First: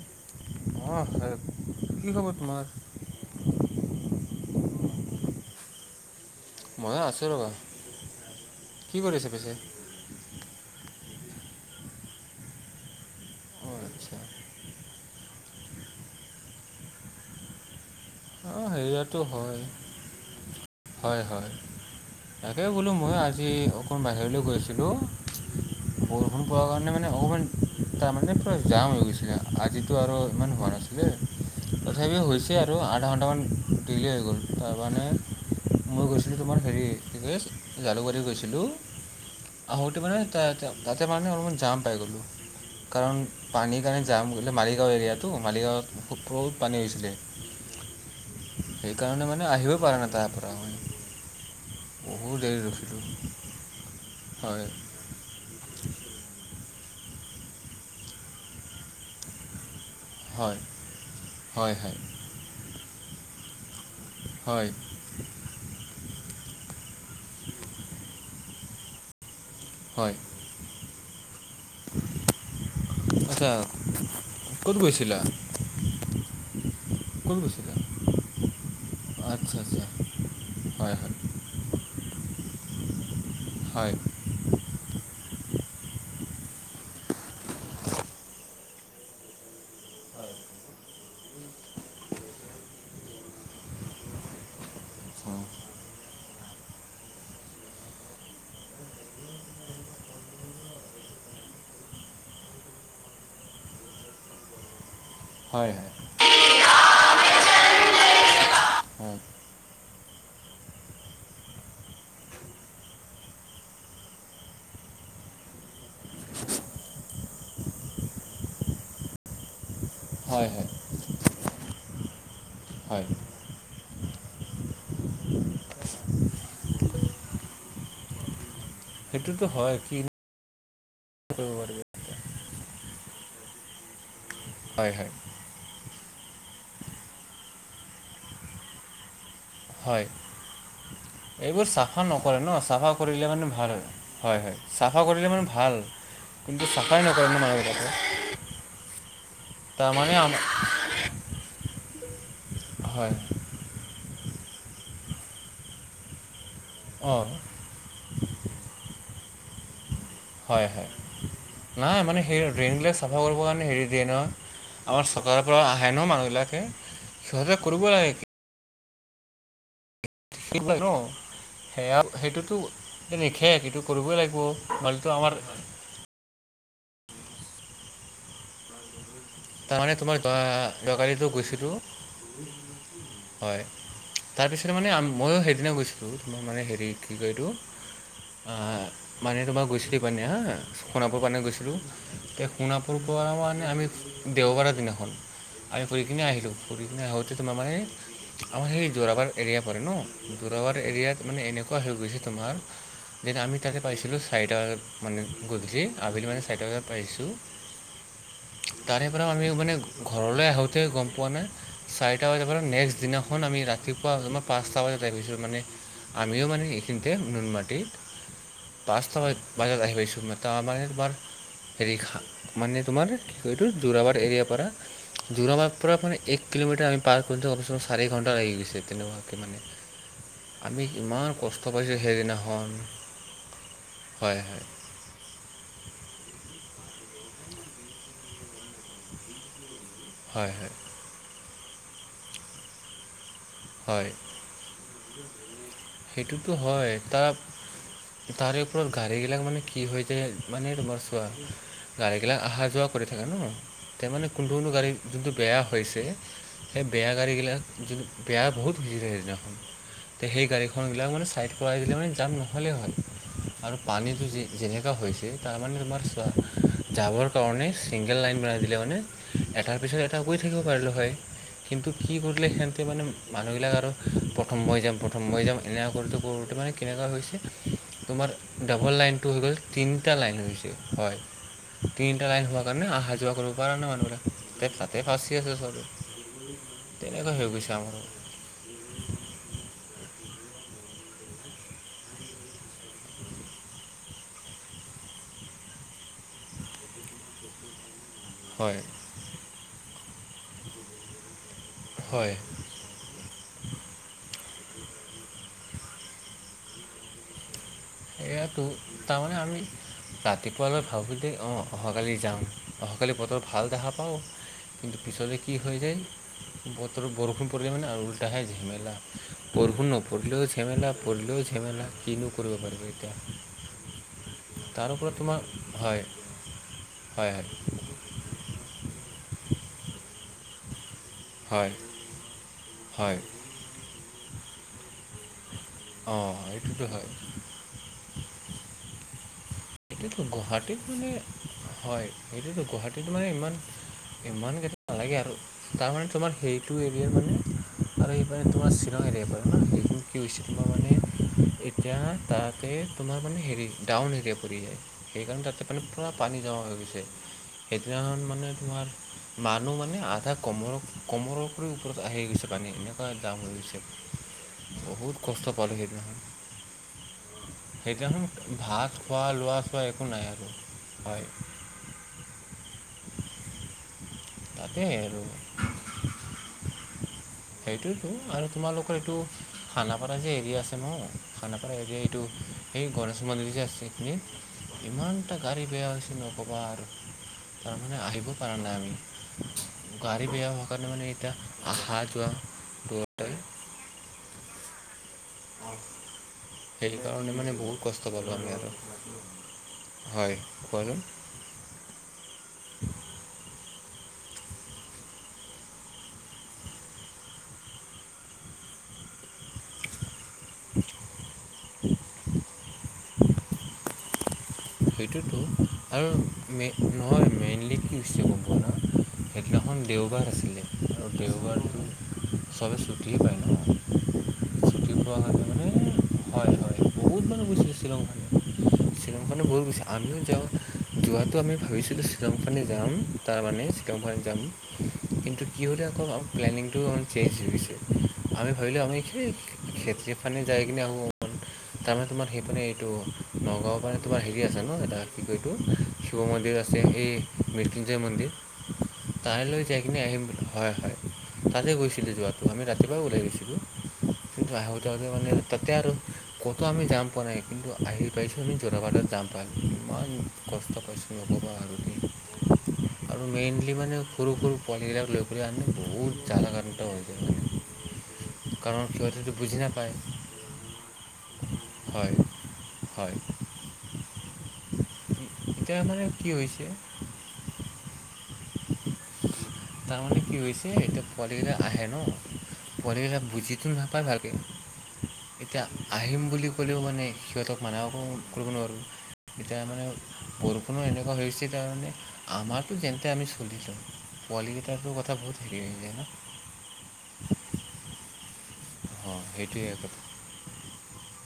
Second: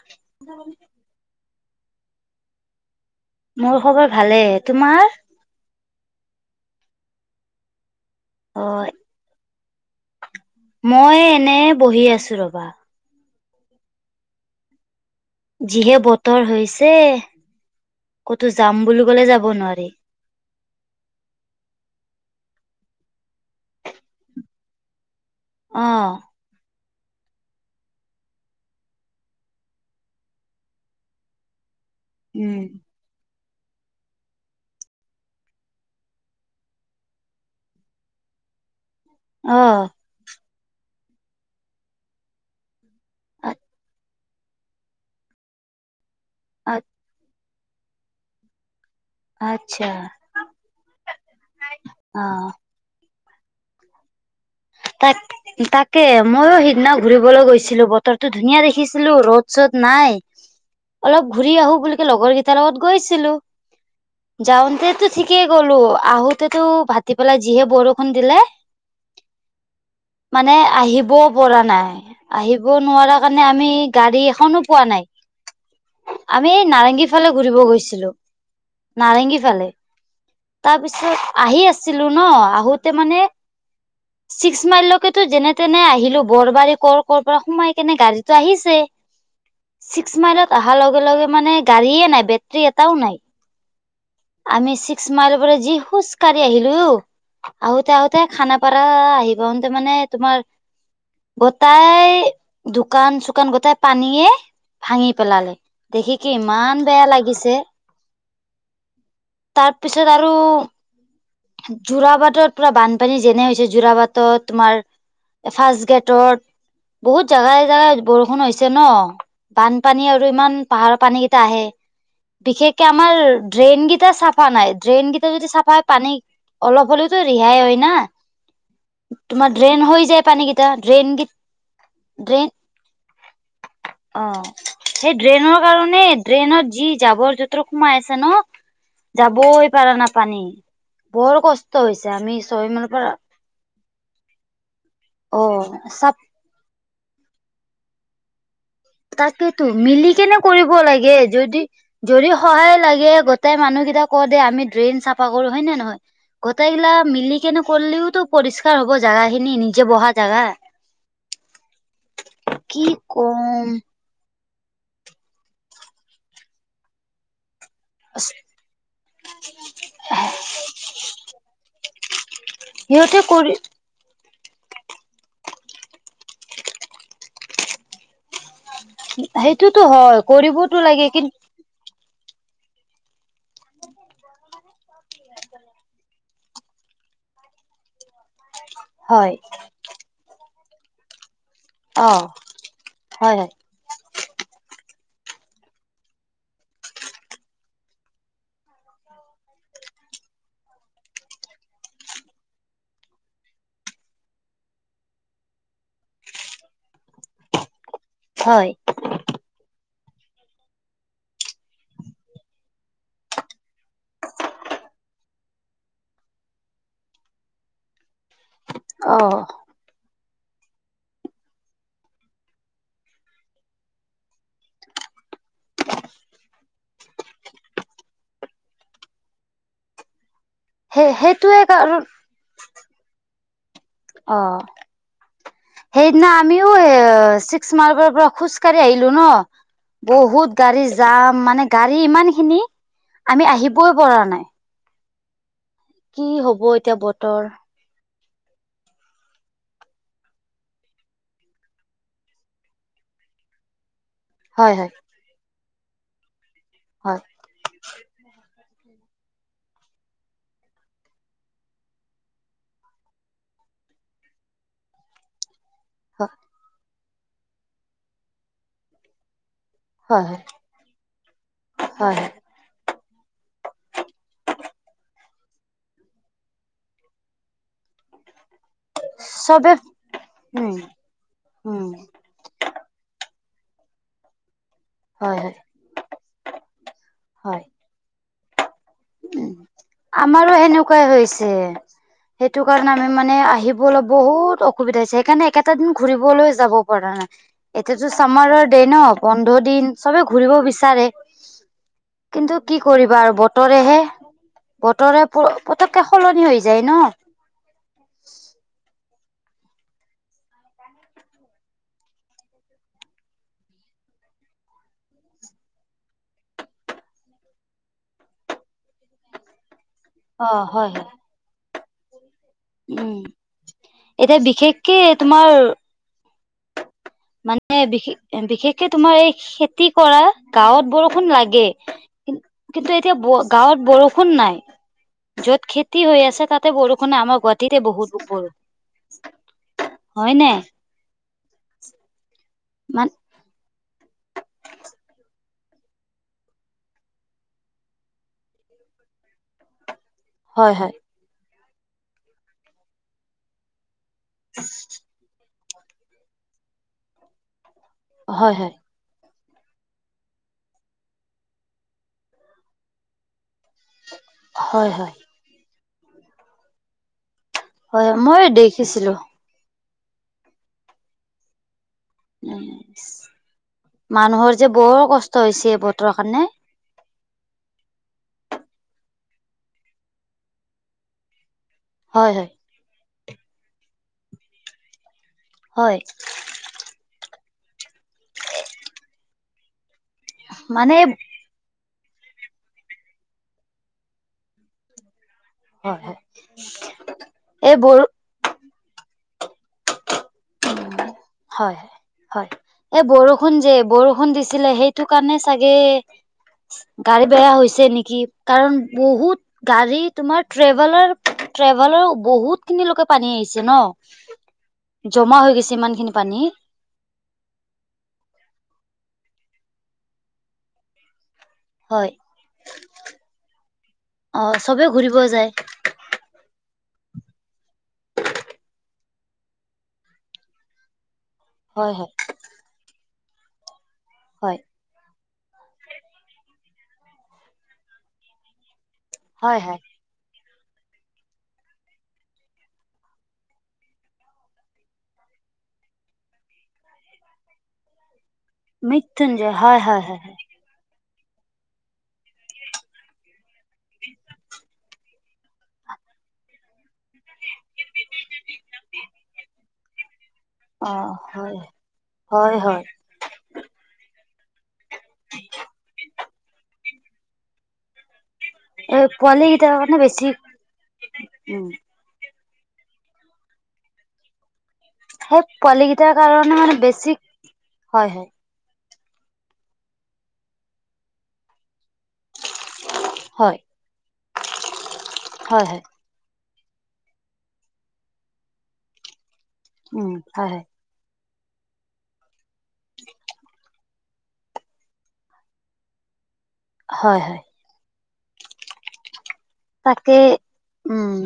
[unintelligible] অঁ হয় কি খবৰ তোমাৰ? মোৰ খবৰ ভালে তোমাৰ? মইয়ো আছোঁ ৰ'বা। হয়। কি কৰি আছে পিছে? মই এনে বহি আছো ৰবা। অ আচছা [unintelligible] যিহে বতৰ হৈছে কতো অঁ যাম বুলি হেৰিয়াতো কলে যাব হয় নোৱাৰি হয় হয় তাকে বোলো মই আজি অকণ বাহিৰলৈ গৈছিলোঁ। অ ফোন পোৱাৰ কাৰণে মানে অকণমান তাৰমানে পূৰা জাম হৈ গৈছিলে আজিতো আৰু ইমান হোৱা নাছিলে। তথাপি উম। হৈছে আৰু আধা ঘণ্টামান দিলেই হৈ গ'ল তাৰমানে মই গৈছিলোঁ তোমাৰ হেৰি কি কয় জালুকবাৰী গৈছিলোঁ। আহ অ', স মান তাতে মানে অলপমান জাম পাই গ'লো কাৰণ পানীৰ কাৰণে যাম মালিগাঁও এৰিয়াটো মালিগাঁৱত ফুটত পানী হৈছিলে। সেইকাৰণে মানে আহিবও আ-আ-আচ্ছা পৰা নাই তাৰপ [unintelligible] বহুত অ', দেৰি ৰখিলোঁ হয়। তাত। তাকে ময়ো সিদিনা ঘুৰিবলৈ গৈছিলোঁ, বতৰটো ধুনীয়া দেখিছিলোঁ ৰ'দ-চ'দ নাই। অলপ ঘূৰি আহোঁ বুলি কে লগৰ কেইটাৰ লগত গৈছিলোঁ, যাওঁতেতো ঠিকেই গ'লোঁ, আহোঁতেতো ভাতিবেলা যিহে বৰষুণ দিলে। হয়। মানে আহিবওঁ পৰা নাই। আহিব নোৱাৰা কাৰণে আচ্ছা আমি গাড়ী এখনো ক'ত পোৱা নাই। গৈছিলা আমি এই নাৰেংগী ফালে ক'ত ঘূৰিব গৈছিলা গৈছিলোঁ, নাৰেংগী আচ্ছা ফালে। আচ্ছা তাৰ হয় পিছত আহি আছিলোঁ ন, আহোতে মানে হয়। ছিক্স মাইললৈকেতো যেনে তেনে আহিলোঁ, বৰবাৰী ক'ৰ, ক'ৰ পৰা সোমাই কেনে গাড়ীতো আহিছে। ছিক্স মাইলত অহাৰ লগে, লগে মানে গাড়ীয়েই নাই, বেটৰী এটাও নাই। আমি ছিক্স মাইল অঁ পৰা যি খোজ কাঢ়ি আহিলোঁ। আহোতে, আহোতে খানাপাৰা আহিব পাওঁতে মানে তোমাৰ গোটাই, দোকান-চুকান গোটাই পানীয়ে ভাঙি পেলালে হয় হয় দেখি কি ইমান বেয়া লাগিছে। হয়। তাৰপিছত আৰু যোৰাবাটত পুৰা বানপানী যেনে হৈছে যোৰাবাট। ত তোমাৰ ফাৰ্ষ্ট গেটত। বহুত জাগাই, জাগাই বৰষুণ হৈছে ন। বানপানী আৰু হয় ইমান হয় পাহাৰৰ পানী কেইটা আহে, বিশেষকে হয় আমাৰ ড্ৰেইনকেইটা চাফা নাই, ড্ৰেইন কেইটা যদি চাফা হয়, পানী অলপ হ'লেওঁতো ৰেহাই হয় না। সেইটোতো তোমাৰ হয় ড্ৰেইন কি হৈ যায় পানী কেইটা, ড্ৰেইন ক কৰিব পাৰিব ড্ৰেইন, অ', হয় হয় সেই ড্ৰেইনৰ কাৰণে ড্ৰেইনত যি জাবৰ জতৰ সোমাই আছে ন। যাবই পাৰা হয় নাই পানী। বৰ এইবোৰ কষ্ট চাফা হৈছে আমি নকৰে ন, ছয় মানৰ চাফা পৰা কৰিলে মানে ভাল হয়। হয়, হয় চাফা কৰিলে অ মানে ভাল, চাপ কিন্তু চাফাই নকৰে নহয় মানুহ বিলাকেওঁ। তাকেতো মিলি কেনে কৰিব লাগে, যদি, যদি সহায় হয় লাগে গোটাই মানুহকেইটাক কওঁ দে আমি ড্ৰেইন চাফা কৰোঁ হয় নে নহয়, গোটেই গিলাক অঁ মিলি কেনেক কৰলিওতো পৰিষ্কাৰ হ'ব জেগাখিনি নিজে বহাত হয়, হয় নাই মানে সেই ড্ৰেইন কি বিলাক চাফা কম কৰিবৰ কাৰণে হেৰি দিয়ে ন, আমাৰ চৰকাৰৰ পৰা আহে ন, মানুহবিলাকে সহযোগ কৰিব লাগে। কি- [unintelligible] [unintelligible] ন, সেয়া সেইটোতো সিহঁতে কৰি নিখেট। কৰিবই লাগিব, নহ'লে আমাৰ সেইটোতো তাৰমানে তোমাৰ হয়, যোৱা কৰিবতো লাগে, কিন্তু [unintelligible] [inaudible] হয়, তাৰপিছতে মানে ময়ো সেইদিনা গৈছিলোঁ, তোমাৰ মানে হেৰি, কি কয় এইটো? অ', হয় মানে তোমাৰ গৈছিলোঁ মানে হা, সুনাপুৰ পিনে গৈছিলোঁ। অ সেই সোণাপুৰ পৰা হয় মানে আমি দেওবাৰৰ দিনাখন। আমি ফুৰি কিনে আহিলোঁ, ফুৰি কিনে আহোঁতে তোমাৰ মানে আমাৰ সেই যোৰাবাট এৰিয়া পৰে ন, যোৰাবাট এৰিয়াত মানে এনেকুৱা হৈ গৈছে তোমাৰ দেন আমি তাতে পাইছিলোঁ চাৰিটা বজাত, মানে গধূলি। আবেলি মানে চাৰিটা বজাত পাইছোঁ। হয়। তাৰে পৰা আমি মানে, ঘৰলৈ আহোতে গম পোৱা নাই। চাৰিটা বজাৰ পৰা নেক্সট দিনাখন আমি ৰাতিপুৱাৰ পাঁচটা বজাত আহিছোঁ। মানে আমিও মানে এইখিনিতে নুনমাটিত। পাঁচটা অ বাজা-বাজাত আহি পাইছোঁ। তাৰমানে তোমাৰ হেৰি খা মানে, তোমাৰ এইটো যোৰাবাট এৰিয়াৰ পৰা। যোৰাবাট পৰা মানে, এক কিলোমিটাৰ আমি পাৰ কৰিওঁ কমচে কম চাৰি ঘণ্টা লাগি গৈছে তেনেকোৱাকে মানে। [unintelligible] আমি সেই ইমান সেইটোৱে কষ্ট পাইছোঁ কাৰণ সেইদিনাখন। হয় অহ। হয় সেইদিনা আমিও এ চিক্স মাৰ্বৰ পৰা খোজকাঢ়ি আহিলোঁ ন'। বহুত হয় হয় গাড়ী জাম, মানে গাড়ী ইমানখিনি আমি আহিবই হয় পৰা নাই। কি সেইটোতো হব হয়, এতিয়া তাত বতৰ তাৰে ওপৰত গাড়ীগিলাক মানে কি হৈ যায়, মানে তোমাৰ চোৱা। গাড়ীগিলাক অহা যোৱা কৰি থাকে ন' তে মানে কোনটো-কোনটো হয় গাড়ী হয় যোনটো বেয়া হৈছে, সেই বেয়া হয় গাড়ীগিলাক যোন [unintelligible] তে সেই গাড়ীখন সোনবিলাক মানে চাইড কৰাই দিলে মানে জাম নহ'লেই হ'ল। আৰু পানীটো যে-যেনেকা হৈছে তাৰমানে তোমাৰ চোৱা, হয় যাবৰ কাৰণে চিংগল লাইন বনাই দিলে মানে এটাৰ পিছত এটা হয় গৈ হয় থাকিব পাৰিলোঁ হয়, কিন্তু কি হয় হয় কৰিলে সেহেন্তে মানে মানুহবিলাক আৰু প্ৰথম মই যাম, প্ৰথম মই যাম, এনেকুৱা কৰোঁতে-কৰোঁতে মানে কেনেকুৱা হৈছে তোমাৰ ডাবল লাইনটো হৈ গ'ল চবে তিনটা লাইন হৈছে উম হয়। উম তিন তিনটা লাইন হোৱাৰ কাৰণে আহা যোৱা কৰিব পাৰা নাই মানুহবিলাক। তে তাতে ফাঁচি হয় আছে হয় চবে, তেনেকৈ হৈ গৈছে আমাৰো। উম, আমাৰো সেনেকোৱাই হৈছে। সেইটো কাৰণে আমি মানে আহিবলৈ বহুত অসুবিধা হৈছে। সেইকাৰণে এইকেটা দিন ঘুৰিবলৈ যাব পৰা নাই, এতিয়াতো চামাৰৰ হয় দে ন' বন্ধৰ দিন, চবে ঘুৰিব বিচাৰে। হয় কিন্তু কি কৰিবা আৰু বতৰ বতৰহে, বতৰে পতককে সলনি হৈ যায় ন'। এয়াতো, তাৰমানে আমি ৰাতিপুৱালৈ ভাবোঁ দেই অহ, অহাকালি যাম। অহাকালি বতৰ ভাল দেখা পাওঁ। কিন্তু পিছতে কি হৈ যায়, বতৰ বৰষুণ পৰিলে মানে আৰু উল্টাহে ঝেমেলা। বৰষুণ নপৰিলেও অ ঝেমেলা, হয় হয়। পৰিলেও ঝেমেলা কিনো কৰিব পাৰিম। উম এতিয়া [unintelligible] তাৰ বিশেষকে ওপৰত তোমাৰ হয়। হয় হয় মানে বিশেষ-বিশেষকে তোমাৰ এই খেতি কৰা। গাঁৱত বৰষুণ লাগে, হয় কিন্তু এতিয়া হয় ব গাঁৱত বৰষুণ নাই, য'ত খেতি হৈ অঁ আছে তাতে এইটোতো হয় বৰষুণে আমাৰ গুৱাহা গুৱাহাটীতে বহুত ওপৰত। এইটো গুৱাহাটীত মানে হয়, এইটোতো গুৱাহাটীত মান মানে ইমান ইমানকেইটা নালাগে আৰু তাৰমানে তোমাৰ সেইটো এৰিয়াৰ মানে আৰু এইপাৰে তোমাৰ শিলং এৰিয়াৰ পৰে ন' এইটো। কি হৈছে, তোমাৰ হয় মানে হয় এতিয়া তাতে তোমাৰ মানে হেৰি ডাউন এৰিয়া। পৰি যায়, সেইকাৰণে তাতে মানে পুৰা পানী জমা হৈ গৈছে। সেইদিনাখন মানে হয় হয় তোমাৰ মানুহ মানে আধা কমৰ কমৰৰ ওপৰত আহি গৈছে পানী এনেকুৱা জাম হৈ গৈছে! হয়, হয়! বহুত কষ্ট পালোঁ সেইদিনাখন হয় সেইদিনাখন মই ভাত দেখিছিলো। খোৱা লোৱা চোৱা একো নাই আৰু হয়! উম মানুহৰ যে বৰ কষ্ট হৈছে বতৰৰ কাৰণে সেইটোতো আৰু তোমালোকৰ এইটো খানাপাৰা যে এৰি আছে নহয় খানাপাৰা এ যে এইটো হয় হয়। সেই গনেশ মন্দিৰ যে আছে এইখিনি ইমান টা গাড়ী বেয়া হৈ হয় হৈছে ন ক'বা আৰু তাৰ মানে আহিব পাৰা নাই আমি গাড়ী বেয়া হোৱাৰ কাৰণে মানে এতিয়া আহা যোৱা [unintelligible] হয়, হয়! সেইকাৰণে মানে এই বহুত বৰ কষ্ট পালোঁ আমি আৰু হয়, কোৱাচোন! হয়! হয়! এই বৰষুণ যে বৰষুণ দিছিলে সেইটো কাৰণে চাগে গাড়ী বেয়া হৈছে নিকি কাৰণ বহুত গাড়ী তোমাৰ ট্ৰেভেলৃৰ, ট্ৰেভেলাৰ বহুতখিনি লৈকে পানী আহিছে ন জমা সেইটোতো হৈ গৈছে ইমান আৰু খিনি পানী মে নহয় মেইনলি কি হৈছিলে জানা সেইদিনাখন দেওবাৰ আছিলে আৰু দেওবাৰ হয় চবে ছুটি পায় অ ন চবে ছুটি ঘূৰিব পোৱাৰ যায় মানে হয় হয় বহুত মানুহ গৈছিলে শ্বিলংফালে মানুহ বহুত গৈছে আমিও যাওঁ যোৱাটো আমি হয় ভাবিছিলোঁ হয় শ্বিলং ফালে যাম তাৰমানে [unintelligible] যে আমি হয় কিন্তু কি হ'লে আকৌ প্লেনিংটো চেঞ্জ হৈ গৈছে আমি ভাবিলোঁ আমি সেই হয় হয় [unintelligible] যায় কিনে আকৌ তাৰমানে তোমাৰ সেইপিনে এইটো নগাঁৱৰ মানে তোমাৰ হেৰি আছা ন এটা কি কয় এইটো শিৱ মন্দিৰ আছে এ মৃত্যুঞ্জয় মন্দিৰ মৃত্যুঞ্জয় তাইলৈ হয় যাই কিনে হয় হয় আহিম বুলি হয়, হয়! তাতে গৈছিলো যোৱাটো আমি ৰাতিপুৱাও ওলাই গৈছিলোঁ কিন্তু আহোতে আহোতে মানে তাতে আৰু ক'তো আমি যাম পোৱা নাই কিন্তু আহি পাইছোঁ আমি জোৰাবাটত যাম পাই গলো ইমান কষ্ট অ পাইছো নকবা হয় আৰু হয় হয় আৰু মেইনলি মানে সৰু সৰু পোৱালিগিলাক লৈ কৰি আনে বহুত জ্বালা খালো ত [unintelligible] এই পোৱালিগিটাৰ কাৰনে বেছি উম হয় হয় সেই তিয়া পোৱালি মানে কেইটাৰ কি কাৰণে হৈছে মানে বেছি হয় হয় তাৰমানে কি হৈছে এতিয়া পোৱালিগিটা আহে ন পোৱালিগিটা হয় বুজিটো নাপায় ভালাকে এতিয়া হয় হয় আহিম বুলি ক'লেও মানে সিহঁতক মানাও কৰিব নোৱাৰোঁ এতিয়া মানে উম হয় হয় বৰষুণো এনেকুৱা হৈছে তাৰমানে আমাৰতো যেনতেন আমি চলি যাম পোৱালীগিটাৰটো কথা বহুত হেৰি হৈ যায় ন হয় হয় অ সেইটোৱে কথা কে উম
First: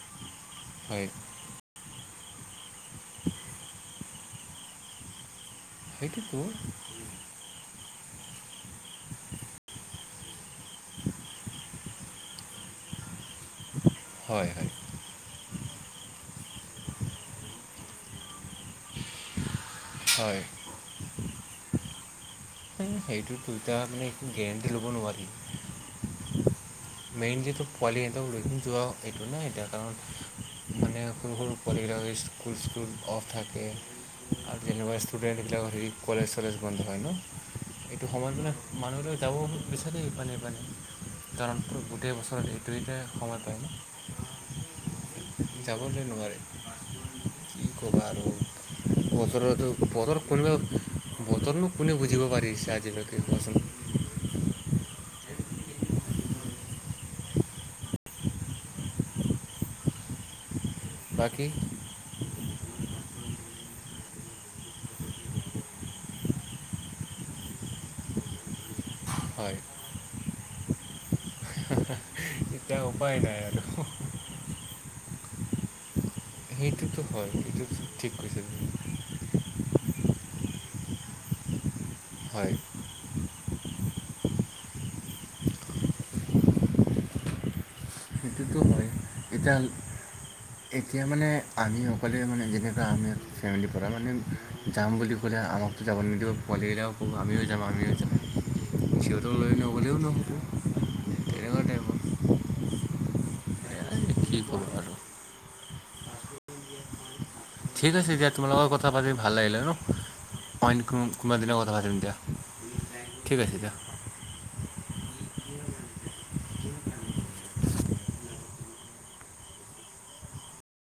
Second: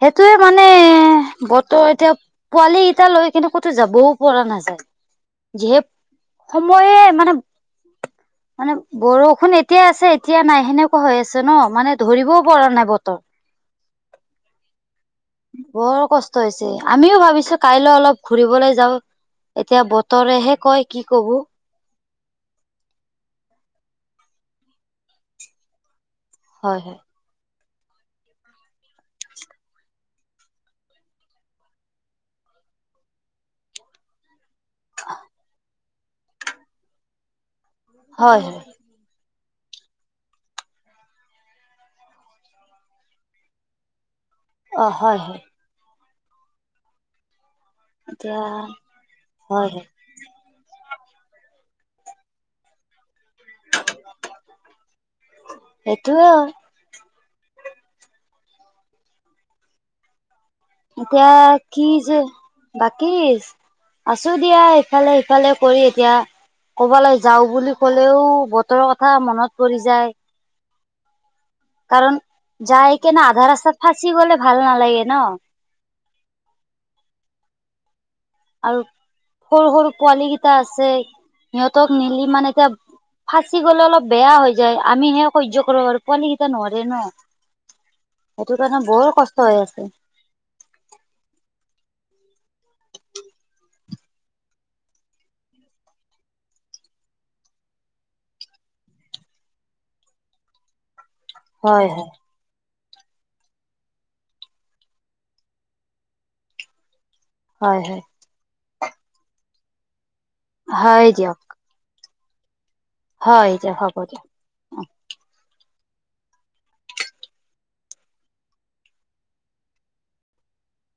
সেইটোয়ে মানে হয় বতৰ এতিয়া পোৱালি কেইটা লৈ কিন্তু ক'তো যাবও পৰা নাযায় সেইটোতো যিহে মই এ মানে মানে বৰষুণ এতিয়া আছে এতিয়া নাই সেনেকুৱা হৈ আছে ন, মানে ধৰিব পৰা নাই বতৰ। হয় হয় বৰ কষ্ট হৈছে। আমিও ভাবিছো কাইলৈ অলপ ঘুৰিবলৈ যাওঁ, এতিয়া হয় বতৰেহে কয় কি কব। সেই সেইটো দুয়টা মানে একো গেৰেণ্টি ল'ব নোৱাৰি। হয় হয়। মেইনলি পোৱালি হঁতক ৰহি যোৱা এইটো নাই এতিয়া কাৰণ। মানে সৰু সৰু পোৱালি কেইটা স্কুল স্কুল অফ থাকে। আৰু তেনেকুৱা ষ্টুডেণ্টবিলাকৰ হেৰি কলেজ চলেজ বন্ধ হয় ন, এইটো হয় সময়ত হয় মানে মানুহলৈ যাব বিচাৰে পানে পানে। কাৰণ গোটেই বছৰত এইটোয়েতে সময় পায় ন। অঁ হয় হয়। যাবলৈ নোৱাৰে, কি ক'বা আৰু এতিয়া বছৰতো হয় হয় বতৰ ৰক বতৰনো কোনে বুজিব পাৰিছে আজিলৈকে কোৱাচোন? সেইটোয়ে। [inaudible] এতিয়া বাকী কি যে বাকি আছো দিয়া ইফালে সিফালে কৰি এতিয়া কব লাগে যাও বুলি কলেও ব তৰৰ কথা মনত হয় পৰি যায়। কাৰণ এতিয়া যাই উপায় কেনে নাই আধা আৰু। ৰাস্তাত ফাঁচি গলে ভাল নালাগে ন সেইটোতো হয়, সেইটো ঠিক কৈছে। তুমি আৰু সৰু সৰু পোৱালি কেইটা আছে, সিহঁতক নিলি মানে হয় এতিয়া ফাঁচি গ'লে অলপ বেয়া হৈ যায়, আমি হে সহ্য কৰিব পাৰো আৰু পোৱালি কেইটা নোৱৰে ন। সেইটো সেইটোত কাৰণে হয়, বৰ কষ্ট হৈ এতিয়া আছে এতিয়া মানে আমি অকলে মানে যেনেকুৱা আমি ফেমিলিৰ পৰা মানে যাম বুলি ক'লে আমাকতো যাব নিদিব পোৱালিকিটাকো আমিও যাম আমিও যাম। সিহঁতক লৈ নগলেও নহব তেনে হয় সে কি কৰোঁ আৰু। হয় ঠিক হয় আছে দিয়া তোমাৰ লগত কথা পাতি ভাল লাগিলে ন, অইন কোনো হয় দিয়ক কোনোবা দিনা কথা পাতিম দিয়া। ঠিক হয়, আছে এতিয়া হব দিয়া।